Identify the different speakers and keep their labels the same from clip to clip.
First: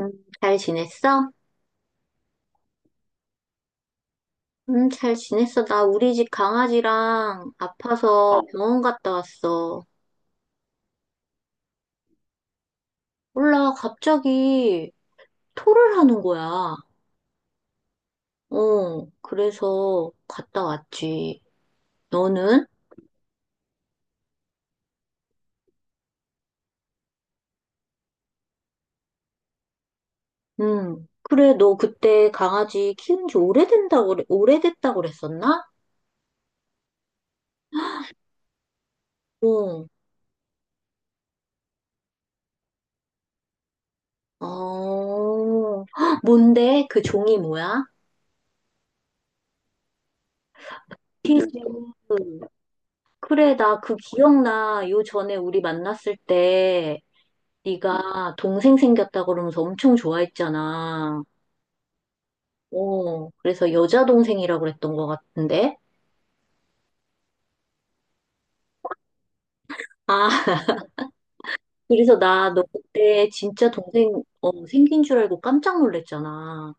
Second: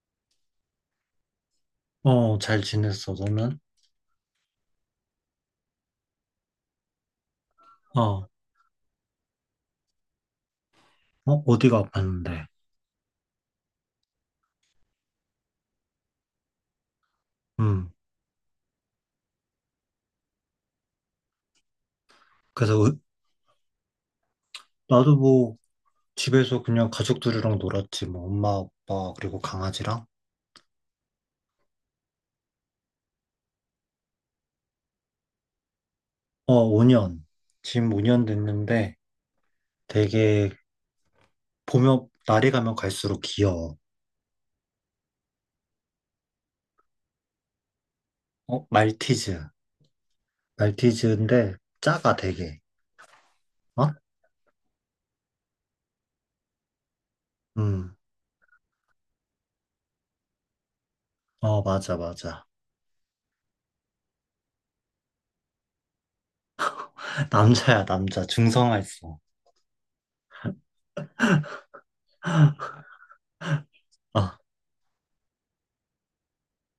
Speaker 1: 음, 잘 지냈어?
Speaker 2: 어, 잘 지냈어, 너는?
Speaker 1: 잘 지냈어. 나 우리 집 강아지랑
Speaker 2: 어, 어,
Speaker 1: 아파서 병원 갔다 왔어.
Speaker 2: 어디가 아팠는데?
Speaker 1: 몰라, 갑자기 토를 하는 거야.
Speaker 2: 음,
Speaker 1: 그래서 갔다 왔지. 너는?
Speaker 2: 그래서 나도 뭐 집에서 그냥 가족들이랑 놀았지, 뭐 엄마, 아빠, 그리고 강아지랑.
Speaker 1: 그래, 너 그때 강아지 키운 지 오래된다고, 오래됐다고 그랬었나?
Speaker 2: 어, 5년. 지금 5년 됐는데
Speaker 1: 어,
Speaker 2: 되게 보면, 날이 가면 갈수록 귀여워.
Speaker 1: 어, 헉, 뭔데? 그 종이 뭐야?
Speaker 2: 어, 말티즈.
Speaker 1: 키스.
Speaker 2: 말티즈인데 작아, 되게.
Speaker 1: 그래, 나
Speaker 2: 어?
Speaker 1: 그 기억나. 요 전에 우리 만났을 때.
Speaker 2: 음,
Speaker 1: 네가 동생 생겼다 그러면서 엄청 좋아했잖아.
Speaker 2: 어, 맞아, 맞아.
Speaker 1: 그래서 여자 동생이라고 그랬던 것 같은데.
Speaker 2: 남자야, 남자. 중성화했어.
Speaker 1: 아, 그래서 나 너 그때 진짜 동생
Speaker 2: 아,
Speaker 1: 생긴 줄 알고 깜짝 놀랐잖아.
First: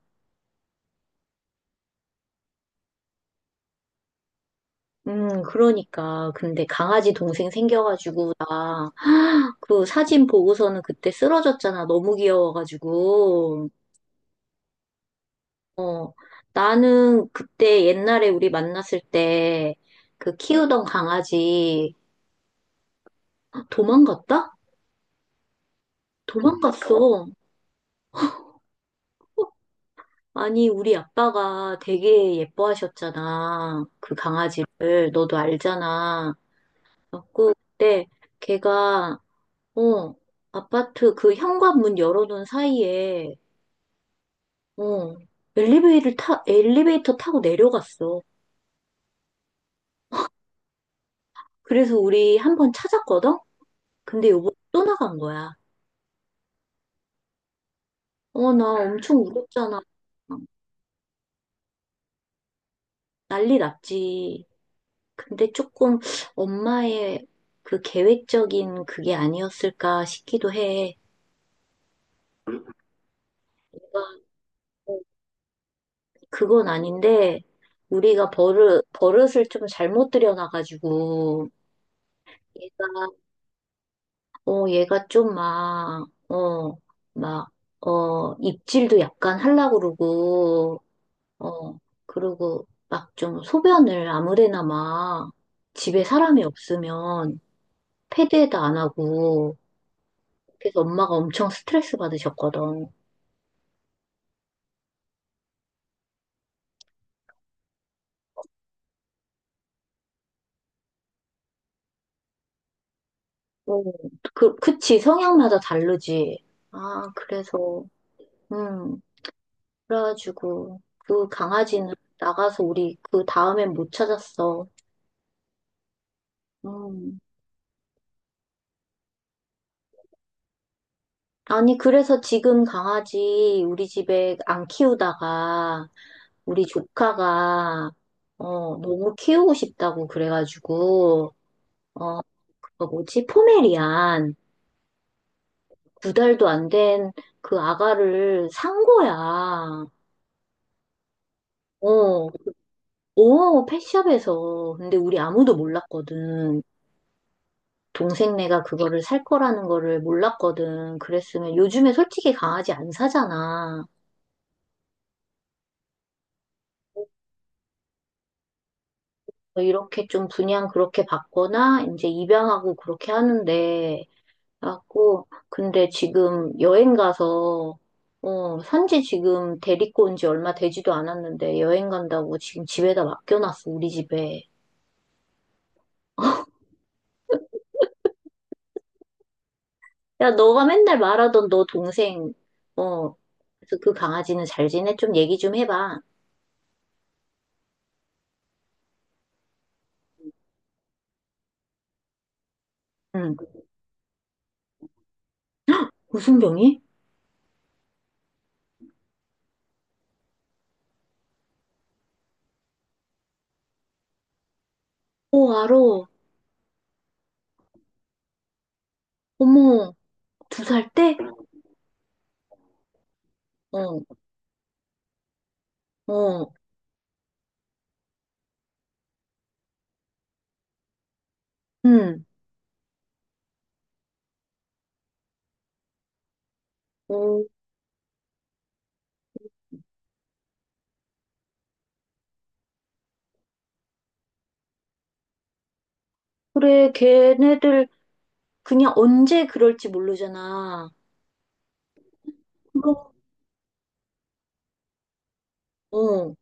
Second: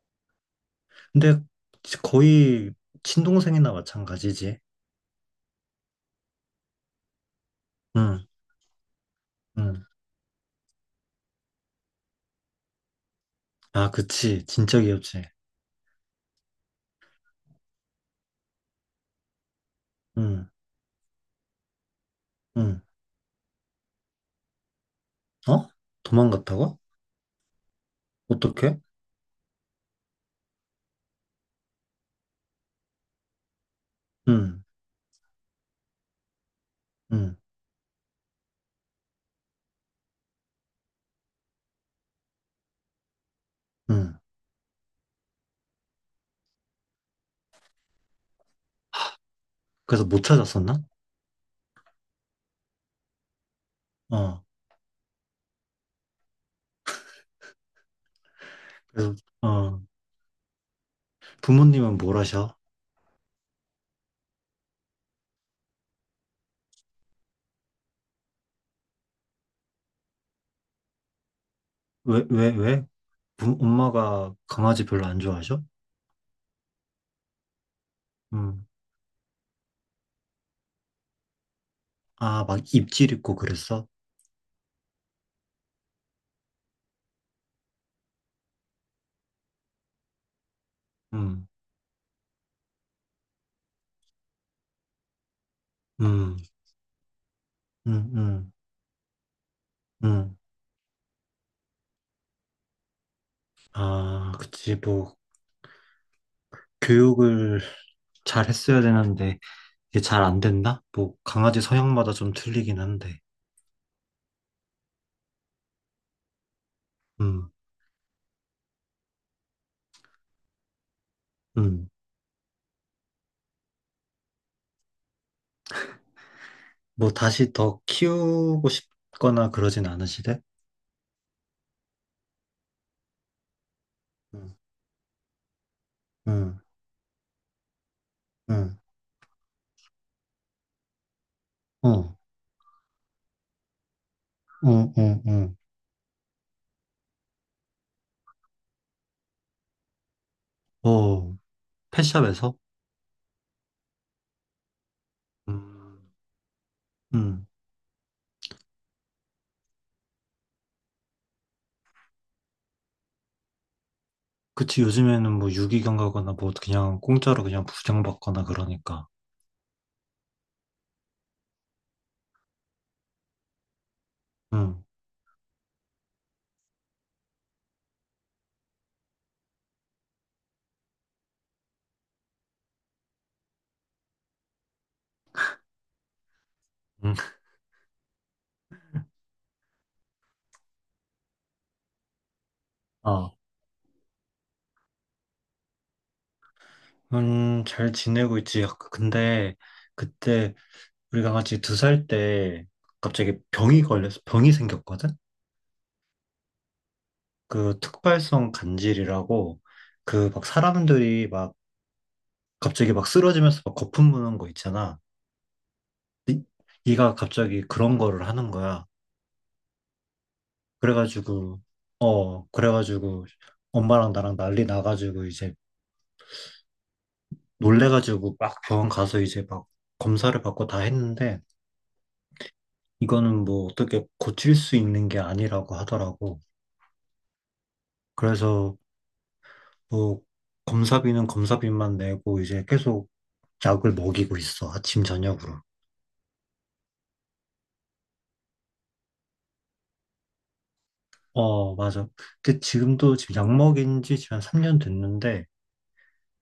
Speaker 2: 근데 거의 친동생이나 마찬가지지.
Speaker 1: 그러니까. 근데 강아지 동생
Speaker 2: 응,
Speaker 1: 생겨가지고 나
Speaker 2: 응.
Speaker 1: 그 사진 보고서는 그때 쓰러졌잖아. 너무 귀여워가지고.
Speaker 2: 아, 그치. 진짜 귀엽지.
Speaker 1: 어, 나는 그때 옛날에 우리 만났을 때 그
Speaker 2: 응,
Speaker 1: 키우던 강아지
Speaker 2: 응.
Speaker 1: 도망갔다?
Speaker 2: 어? 도망갔다고?
Speaker 1: 도망갔어.
Speaker 2: 어떻게?
Speaker 1: 아니, 우리 아빠가 되게 예뻐하셨잖아. 그
Speaker 2: 응,
Speaker 1: 강아지를. 너도 알잖아.
Speaker 2: 응,
Speaker 1: 그래갖고 그때 걔가, 어, 아파트 그 현관문 열어놓은 사이에,
Speaker 2: 응.
Speaker 1: 어, 엘리베이터 타고 내려갔어.
Speaker 2: 그래서 못 찾았었나?
Speaker 1: 그래서 우리 한번 찾았거든? 근데
Speaker 2: 어.
Speaker 1: 요번에 또 나간 거야. 어, 나
Speaker 2: 그래서,
Speaker 1: 엄청
Speaker 2: 어.
Speaker 1: 울었잖아.
Speaker 2: 부모님은 뭘 하셔?
Speaker 1: 난리 났지. 근데 조금 엄마의 그 계획적인 그게 아니었을까 싶기도 해.
Speaker 2: 왜, 왜, 왜?
Speaker 1: 뭔가
Speaker 2: 엄마가 강아지 별로 안 좋아하셔?
Speaker 1: 그건 아닌데, 우리가
Speaker 2: 응.
Speaker 1: 버릇을 좀 잘못 들여놔가지고,
Speaker 2: 아, 막
Speaker 1: 얘가,
Speaker 2: 입질 있고 그랬어?
Speaker 1: 어, 얘가 좀 막, 막, 입질도 약간 하려고 그러고,
Speaker 2: 응,
Speaker 1: 어, 그러고 막 좀 소변을 아무데나 막 집에
Speaker 2: 응,
Speaker 1: 사람이 없으면
Speaker 2: 응, 응,
Speaker 1: 패드에다 안 하고,
Speaker 2: 응.
Speaker 1: 그래서 엄마가 엄청 스트레스 받으셨거든.
Speaker 2: 아, 그치. 뭐, 교육을 잘 했어야 되는데, 이게 잘 안 된다? 뭐, 강아지 성향마다 좀 틀리긴 한데.
Speaker 1: 어, 그치, 성향마다 다르지. 아,
Speaker 2: 응,
Speaker 1: 그래서, 음, 그래가지고, 그
Speaker 2: 응.
Speaker 1: 강아지는 나가서 우리 그 다음엔 못 찾았어.
Speaker 2: 뭐
Speaker 1: 음.
Speaker 2: 다시 더 키우고 싶거나 그러진 않으시대?
Speaker 1: 아니, 그래서 지금 강아지 우리 집에
Speaker 2: 응,
Speaker 1: 안 키우다가,
Speaker 2: 응,
Speaker 1: 우리 조카가,
Speaker 2: 응,
Speaker 1: 너무 키우고 싶다고 그래가지고,
Speaker 2: 어, 어,
Speaker 1: 어, 그거 뭐지? 포메리안.
Speaker 2: 어,
Speaker 1: 두 달도 안 된 그 아가를 산 거야.
Speaker 2: 어, 어,
Speaker 1: 어,
Speaker 2: 펫샵에서?
Speaker 1: 오, 펫샵에서. 근데 우리 아무도
Speaker 2: 음,
Speaker 1: 몰랐거든.
Speaker 2: 음.
Speaker 1: 동생네가 그거를 살 거라는 거를 몰랐거든. 그랬으면 요즘에 솔직히 강아지 안 사잖아.
Speaker 2: 그치, 요즘에는 뭐 유기견 가거나 뭐 그냥 공짜로 그냥 부양받거나 그러니까.
Speaker 1: 이렇게 좀 분양 그렇게 받거나 이제 입양하고 그렇게 하는데
Speaker 2: 응,
Speaker 1: 갖고 근데 지금 여행 가서 어, 산지 지금 데리고 온지 얼마 되지도 않았는데 여행 간다고 지금 집에다 맡겨놨어, 우리 집에.
Speaker 2: 응,
Speaker 1: 야, 너가 맨날 말하던 너 동생, 어,
Speaker 2: 아
Speaker 1: 그래서 그 강아지는 잘 지내? 좀 얘기 좀 해봐.
Speaker 2: 잘 지내고 있지. 아, 근데 그때 우리 강아지 2살 때 갑자기
Speaker 1: 응.
Speaker 2: 병이 걸려서 병이 생겼거든?
Speaker 1: 무슨 병이?
Speaker 2: 그 특발성 간질이라고 그 막 사람들이 막 갑자기 막 쓰러지면서 막 거품 무는 거 있잖아.
Speaker 1: 오, 알아.
Speaker 2: 이- 얘가 갑자기 그런 거를 하는 거야.
Speaker 1: 어머, 두 살 때?
Speaker 2: 그래가지고, 어, 그래가지고
Speaker 1: 어,
Speaker 2: 엄마랑 나랑 난리 나가지고 이제
Speaker 1: 어,
Speaker 2: 놀래가지고 막 병원 가서 이제 막 검사를 받고 다 했는데
Speaker 1: 응.
Speaker 2: 이거는 뭐 어떻게 고칠 수 있는 게 아니라고 하더라고.
Speaker 1: 어,
Speaker 2: 그래서 뭐 검사비는 검사비만 내고 이제 계속 약을 먹이고 있어. 아침, 저녁으로.
Speaker 1: 그래, 걔네들 그냥 언제 그럴지 모르잖아.
Speaker 2: 어, 맞아. 근데
Speaker 1: 그럼,
Speaker 2: 지금도 지금 약 먹인 지 지금 한 3년 됐는데
Speaker 1: 어,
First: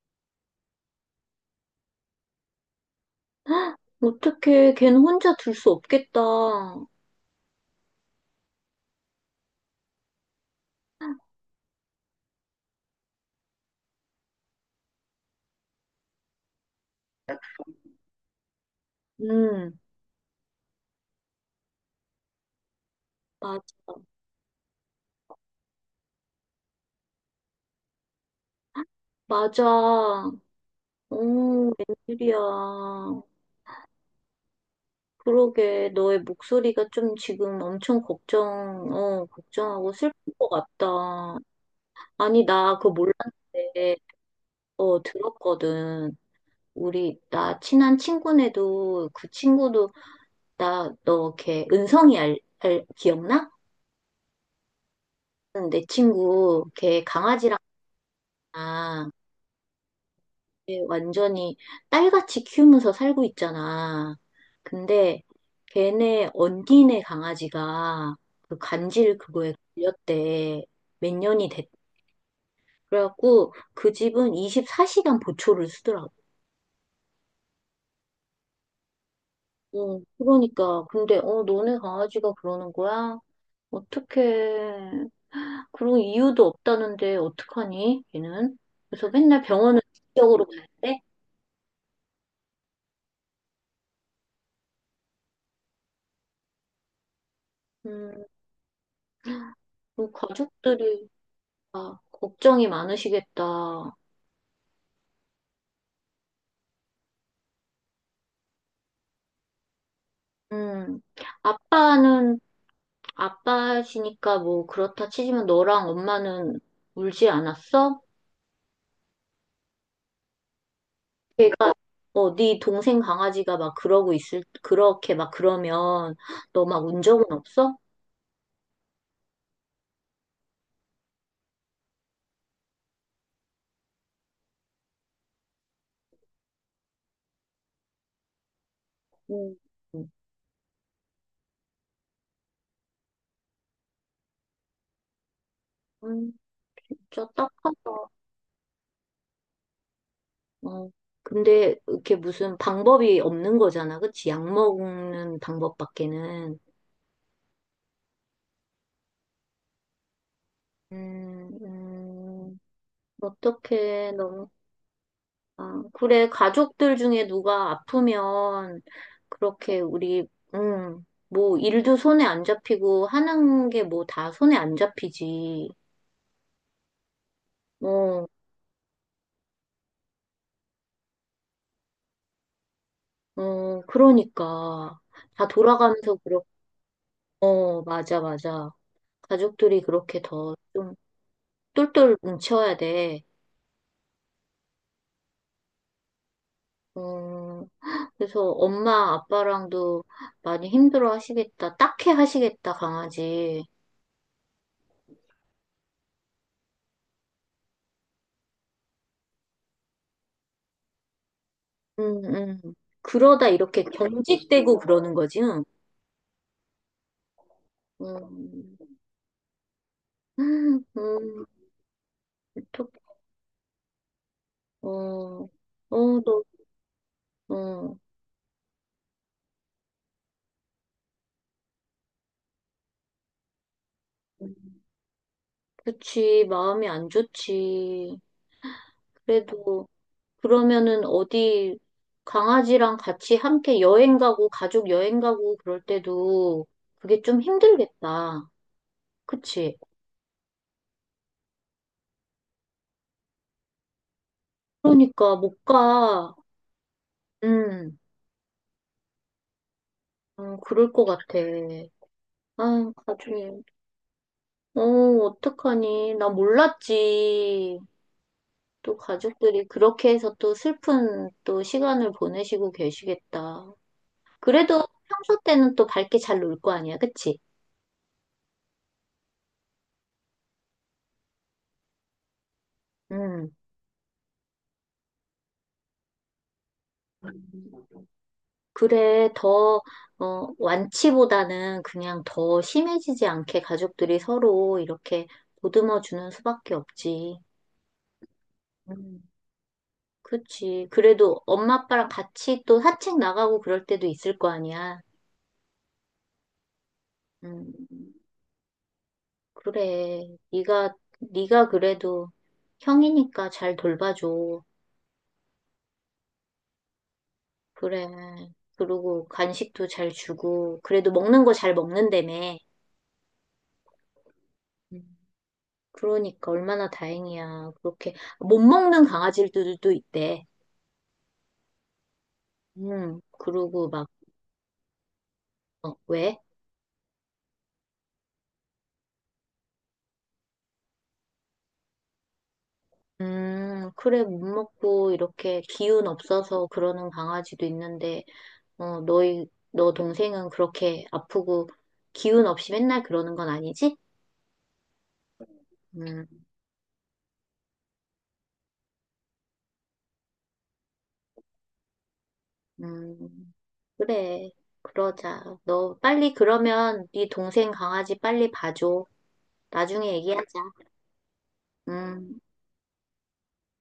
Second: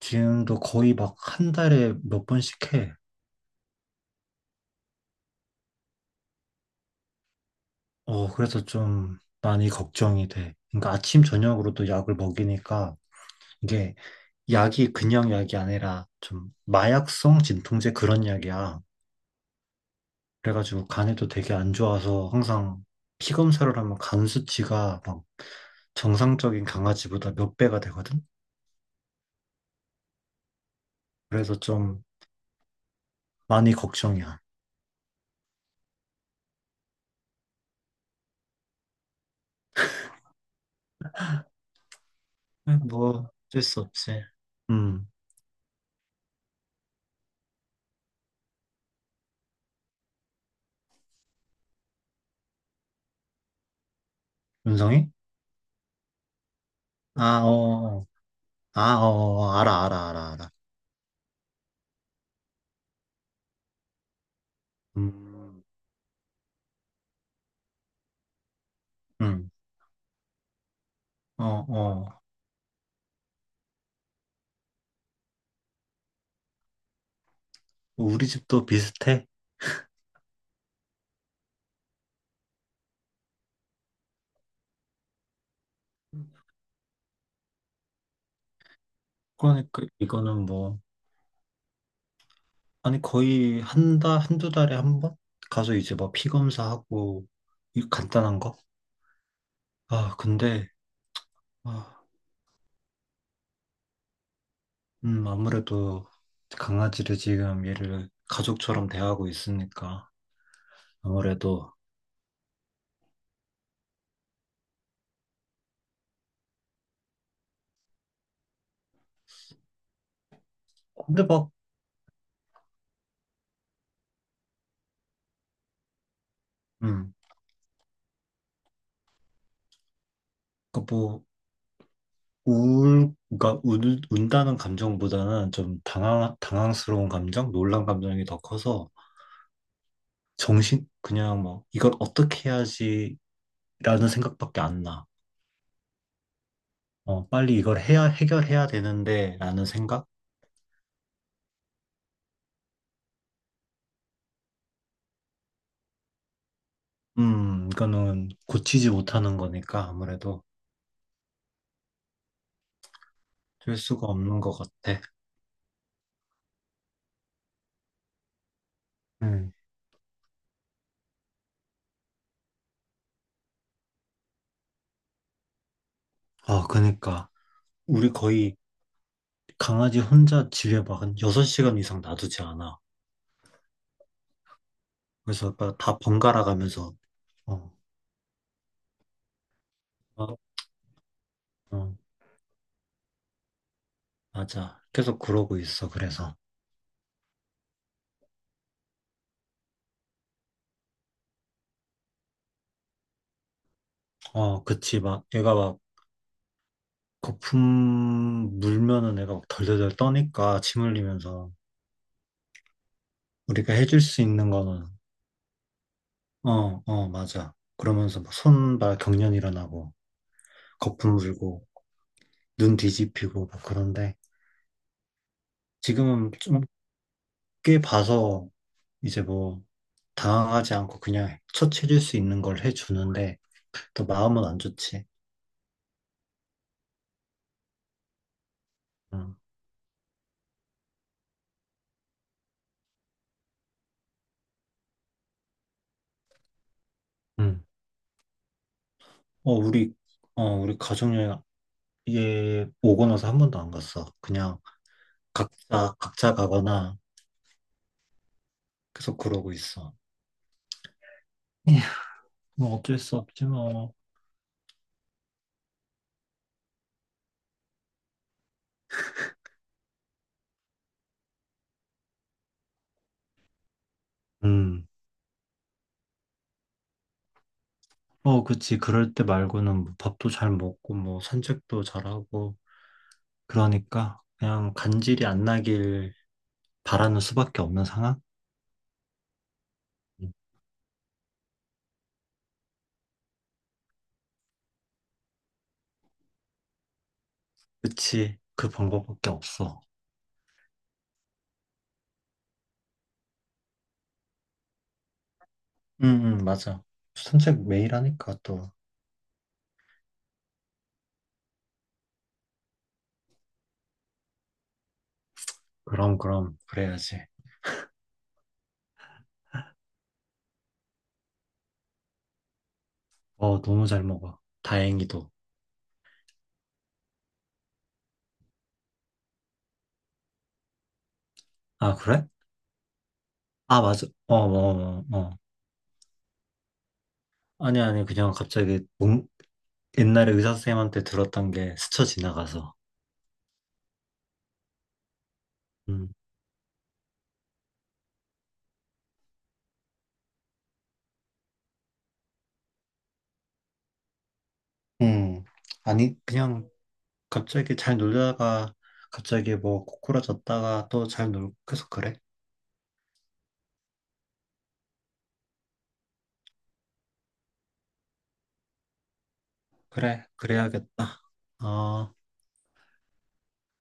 Speaker 2: 지금도 거의 막 한 달에 몇 번씩 해.
Speaker 1: 어떡해. 걔는 혼자 둘 수 없겠다.
Speaker 2: 어, 그래서 좀 많이 걱정이 돼. 그러니까 아침, 저녁으로도 약을 먹이니까 이게 약이 그냥 약이 아니라 좀 마약성 진통제 그런 약이야.
Speaker 1: 응,
Speaker 2: 그래가지고 간에도 되게 안 좋아서 항상 피
Speaker 1: 맞아.
Speaker 2: 검사를 하면 간 수치가 막 정상적인 강아지보다 몇 배가 되거든?
Speaker 1: 맞아. 어,
Speaker 2: 그래서 좀
Speaker 1: 웬일이야.
Speaker 2: 많이 걱정이야.
Speaker 1: 그러게, 너의 목소리가 좀 지금 엄청 걱정, 어, 걱정하고 슬픈 것 같다. 아니, 나
Speaker 2: 에,
Speaker 1: 그거
Speaker 2: 뭐, 어쩔 수
Speaker 1: 몰랐는데,
Speaker 2: 없지.
Speaker 1: 어,
Speaker 2: 음,
Speaker 1: 들었거든. 우리, 나 친한 친구네도, 그 친구도, 나, 너, 걔, 은성이 알, 기억나?
Speaker 2: 윤성이?
Speaker 1: 응, 내 친구, 걔
Speaker 2: 아,
Speaker 1: 강아지랑,
Speaker 2: 어. 아, 어, 어, 알아, 알아, 알아, 알아.
Speaker 1: 이제 완전히 딸같이 키우면서 살고 있잖아. 근데
Speaker 2: 음,
Speaker 1: 걔네 언니네 강아지가 그 간질
Speaker 2: 응,
Speaker 1: 그거에 걸렸대. 몇
Speaker 2: 어,
Speaker 1: 년이 됐
Speaker 2: 어.
Speaker 1: 래갖고 그 집은 24시간 보초를 쓰더라고.
Speaker 2: 우리 집도 비슷해.
Speaker 1: 응, 그러니까. 근데, 어, 너네 강아지가 그러는 거야? 어떡해. 그런 이유도 없다는데, 어떡하니, 얘는? 그래서 맨날 병원을
Speaker 2: 그러니까 이거는
Speaker 1: 직접으로 가야
Speaker 2: 뭐,
Speaker 1: 돼?
Speaker 2: 아니, 거의 한 달, 한 두 달에 한 번? 가서 이제 막 피 검사하고, 이
Speaker 1: 음,
Speaker 2: 간단한 거?
Speaker 1: 그
Speaker 2: 아, 근데,
Speaker 1: 가족들이
Speaker 2: 아,
Speaker 1: 다 걱정이 많으시겠다.
Speaker 2: 아무래도 강아지를 지금 얘를 가족처럼 대하고 있으니까,
Speaker 1: 음,
Speaker 2: 아무래도,
Speaker 1: 아빠는, 아빠시니까 뭐 그렇다 치지만 너랑 엄마는 울지 않았어?
Speaker 2: 근데 막,
Speaker 1: 걔가, 네 동생 강아지가 막 그러고 그렇게 막 그러면 너 막 운
Speaker 2: 음,
Speaker 1: 적은 없어?
Speaker 2: 그러니까 뭐, 울, 그러니까 운, 운다는 감정보다는 좀 당황스러운 감정, 놀란 감정이 더 커서,
Speaker 1: 음,
Speaker 2: 정신, 그냥 뭐, 이걸 어떻게 해야지라는 생각밖에 안 나.
Speaker 1: 음, 진짜
Speaker 2: 어, 빨리 이걸
Speaker 1: 딱하다.
Speaker 2: 해결해야 되는데, 라는 생각?
Speaker 1: 어. 근데 이렇게 무슨 방법이 없는 거잖아. 그치? 약 먹는 방법밖에는.
Speaker 2: 이거는 고치지 못하는 거니까 아무래도
Speaker 1: 음, 음,
Speaker 2: 될 수가
Speaker 1: 어떡해.
Speaker 2: 없는
Speaker 1: 너무.
Speaker 2: 것 같아.
Speaker 1: 아, 그래, 가족들 중에 누가 아프면
Speaker 2: 음.
Speaker 1: 그렇게 우리, 뭐 일도 손에 안 잡히고 하는 게 뭐 다 손에 안 잡히지.
Speaker 2: 아, 그니까. 우리
Speaker 1: 어,
Speaker 2: 거의 강아지 혼자 집에 막 한 6시간 이상 놔두지 않아.
Speaker 1: 어, 그러니까. 다
Speaker 2: 그래서 막다
Speaker 1: 돌아가면서 그렇,
Speaker 2: 번갈아 가면서, 어,
Speaker 1: 어, 맞아, 맞아. 가족들이 그렇게
Speaker 2: 어,
Speaker 1: 더 좀
Speaker 2: 어,
Speaker 1: 똘똘 뭉쳐야 돼.
Speaker 2: 맞아. 계속 그러고 있어. 그래서.
Speaker 1: 어, 그래서 엄마, 아빠랑도 많이 힘들어 하시겠다. 딱해 하시겠다, 강아지.
Speaker 2: 어, 그치. 막, 얘가 막, 거품 물면은 애가 막 덜덜덜 떠니까 침 흘리면서
Speaker 1: 음, 음. 그러다
Speaker 2: 우리가
Speaker 1: 이렇게
Speaker 2: 해줄 수 있는
Speaker 1: 경직되고
Speaker 2: 거는
Speaker 1: 그러는 거지, 응.
Speaker 2: 어, 어, 맞아. 그러면서 막
Speaker 1: 음,
Speaker 2: 손발 경련 일어나고
Speaker 1: 음,
Speaker 2: 거품 물고 눈
Speaker 1: 또,
Speaker 2: 뒤집히고 막 그런데
Speaker 1: 어, 어,
Speaker 2: 지금은
Speaker 1: 너,
Speaker 2: 좀 꽤
Speaker 1: 어,
Speaker 2: 봐서 이제 뭐 당황하지 않고 그냥 처치해줄 수 있는 걸 해주는데 또 마음은 안
Speaker 1: 음,
Speaker 2: 좋지.
Speaker 1: 그치, 마음이 안 좋지.
Speaker 2: 응.
Speaker 1: 그래도, 그러면은 어디, 강아지랑 같이 함께 여행 가고, 가족 여행 가고 그럴 때도 그게 좀
Speaker 2: 응.
Speaker 1: 힘들겠다.
Speaker 2: 어,
Speaker 1: 그치?
Speaker 2: 우리 어, 우리 가족여행 얘 오고 나서 한 번도 안 갔어. 그냥
Speaker 1: 그러니까 못
Speaker 2: 각자
Speaker 1: 가.
Speaker 2: 각자 가거나
Speaker 1: 음,
Speaker 2: 계속 그러고 있어.
Speaker 1: 어, 그럴 것 같아.
Speaker 2: 에휴, 뭐
Speaker 1: 아,
Speaker 2: 어쩔 수 없지
Speaker 1: 가족이.
Speaker 2: 뭐.
Speaker 1: 어, 어떡하니. 나 몰랐지. 또 가족들이 그렇게 해서 또 슬픈 또 시간을 보내시고 계시겠다. 그래도
Speaker 2: 음,
Speaker 1: 평소 때는 또 밝게 잘 놀 거 아니야, 그치?
Speaker 2: 어, 그치. 그럴 때 말고는 뭐 밥도 잘 먹고 뭐 산책도 잘하고
Speaker 1: 음.
Speaker 2: 그러니까 그냥 간질이 안 나길 바라는 수밖에 없는 상황?
Speaker 1: 그래, 더,
Speaker 2: 음,
Speaker 1: 어, 완치보다는 그냥 더 심해지지 않게 가족들이 서로 이렇게 보듬어 주는 수밖에 없지.
Speaker 2: 그치. 그
Speaker 1: 음,
Speaker 2: 방법밖에 없어.
Speaker 1: 그치. 그래도 엄마 아빠랑 같이 또 산책 나가고 그럴 때도 있을 거 아니야.
Speaker 2: 응, 응, 맞아. 산책
Speaker 1: 음,
Speaker 2: 매일 하니까 또.
Speaker 1: 그래. 네가 그래도 형이니까 잘 돌봐줘.
Speaker 2: 그럼, 그럼. 그래야지.
Speaker 1: 그래. 그리고 간식도 잘 주고 그래도 먹는 거 잘 먹는다며.
Speaker 2: 어, 너무 잘 먹어.
Speaker 1: 음,
Speaker 2: 다행히도.
Speaker 1: 그러니까 얼마나 다행이야. 그렇게 못 먹는 강아지들도 있대.
Speaker 2: 아, 그래?
Speaker 1: 음.
Speaker 2: 아,
Speaker 1: 그러고
Speaker 2: 맞아.
Speaker 1: 막
Speaker 2: 어, 어, 어, 어.
Speaker 1: 어, 왜?
Speaker 2: 아니, 아니. 그냥 갑자기 옛날에 의사 선생님한테 들었던 게 스쳐 지나가서.
Speaker 1: 그래, 못 먹고 이렇게 기운 없어서 그러는 강아지도 있는데, 어, 너 동생은 그렇게 아프고 기운 없이 맨날 그러는 건 아니지?
Speaker 2: 음, 아니,
Speaker 1: 음,
Speaker 2: 그냥 갑자기 잘 놀다가 갑자기 뭐 고꾸라졌다가 또 잘 놀고 계속 그래?
Speaker 1: 음. 그래, 그러자. 너 빨리 그러면 네 동생 강아지 빨리 봐줘. 나중에
Speaker 2: 그래,
Speaker 1: 얘기하자.
Speaker 2: 그래야겠다. 어.
Speaker 1: 음.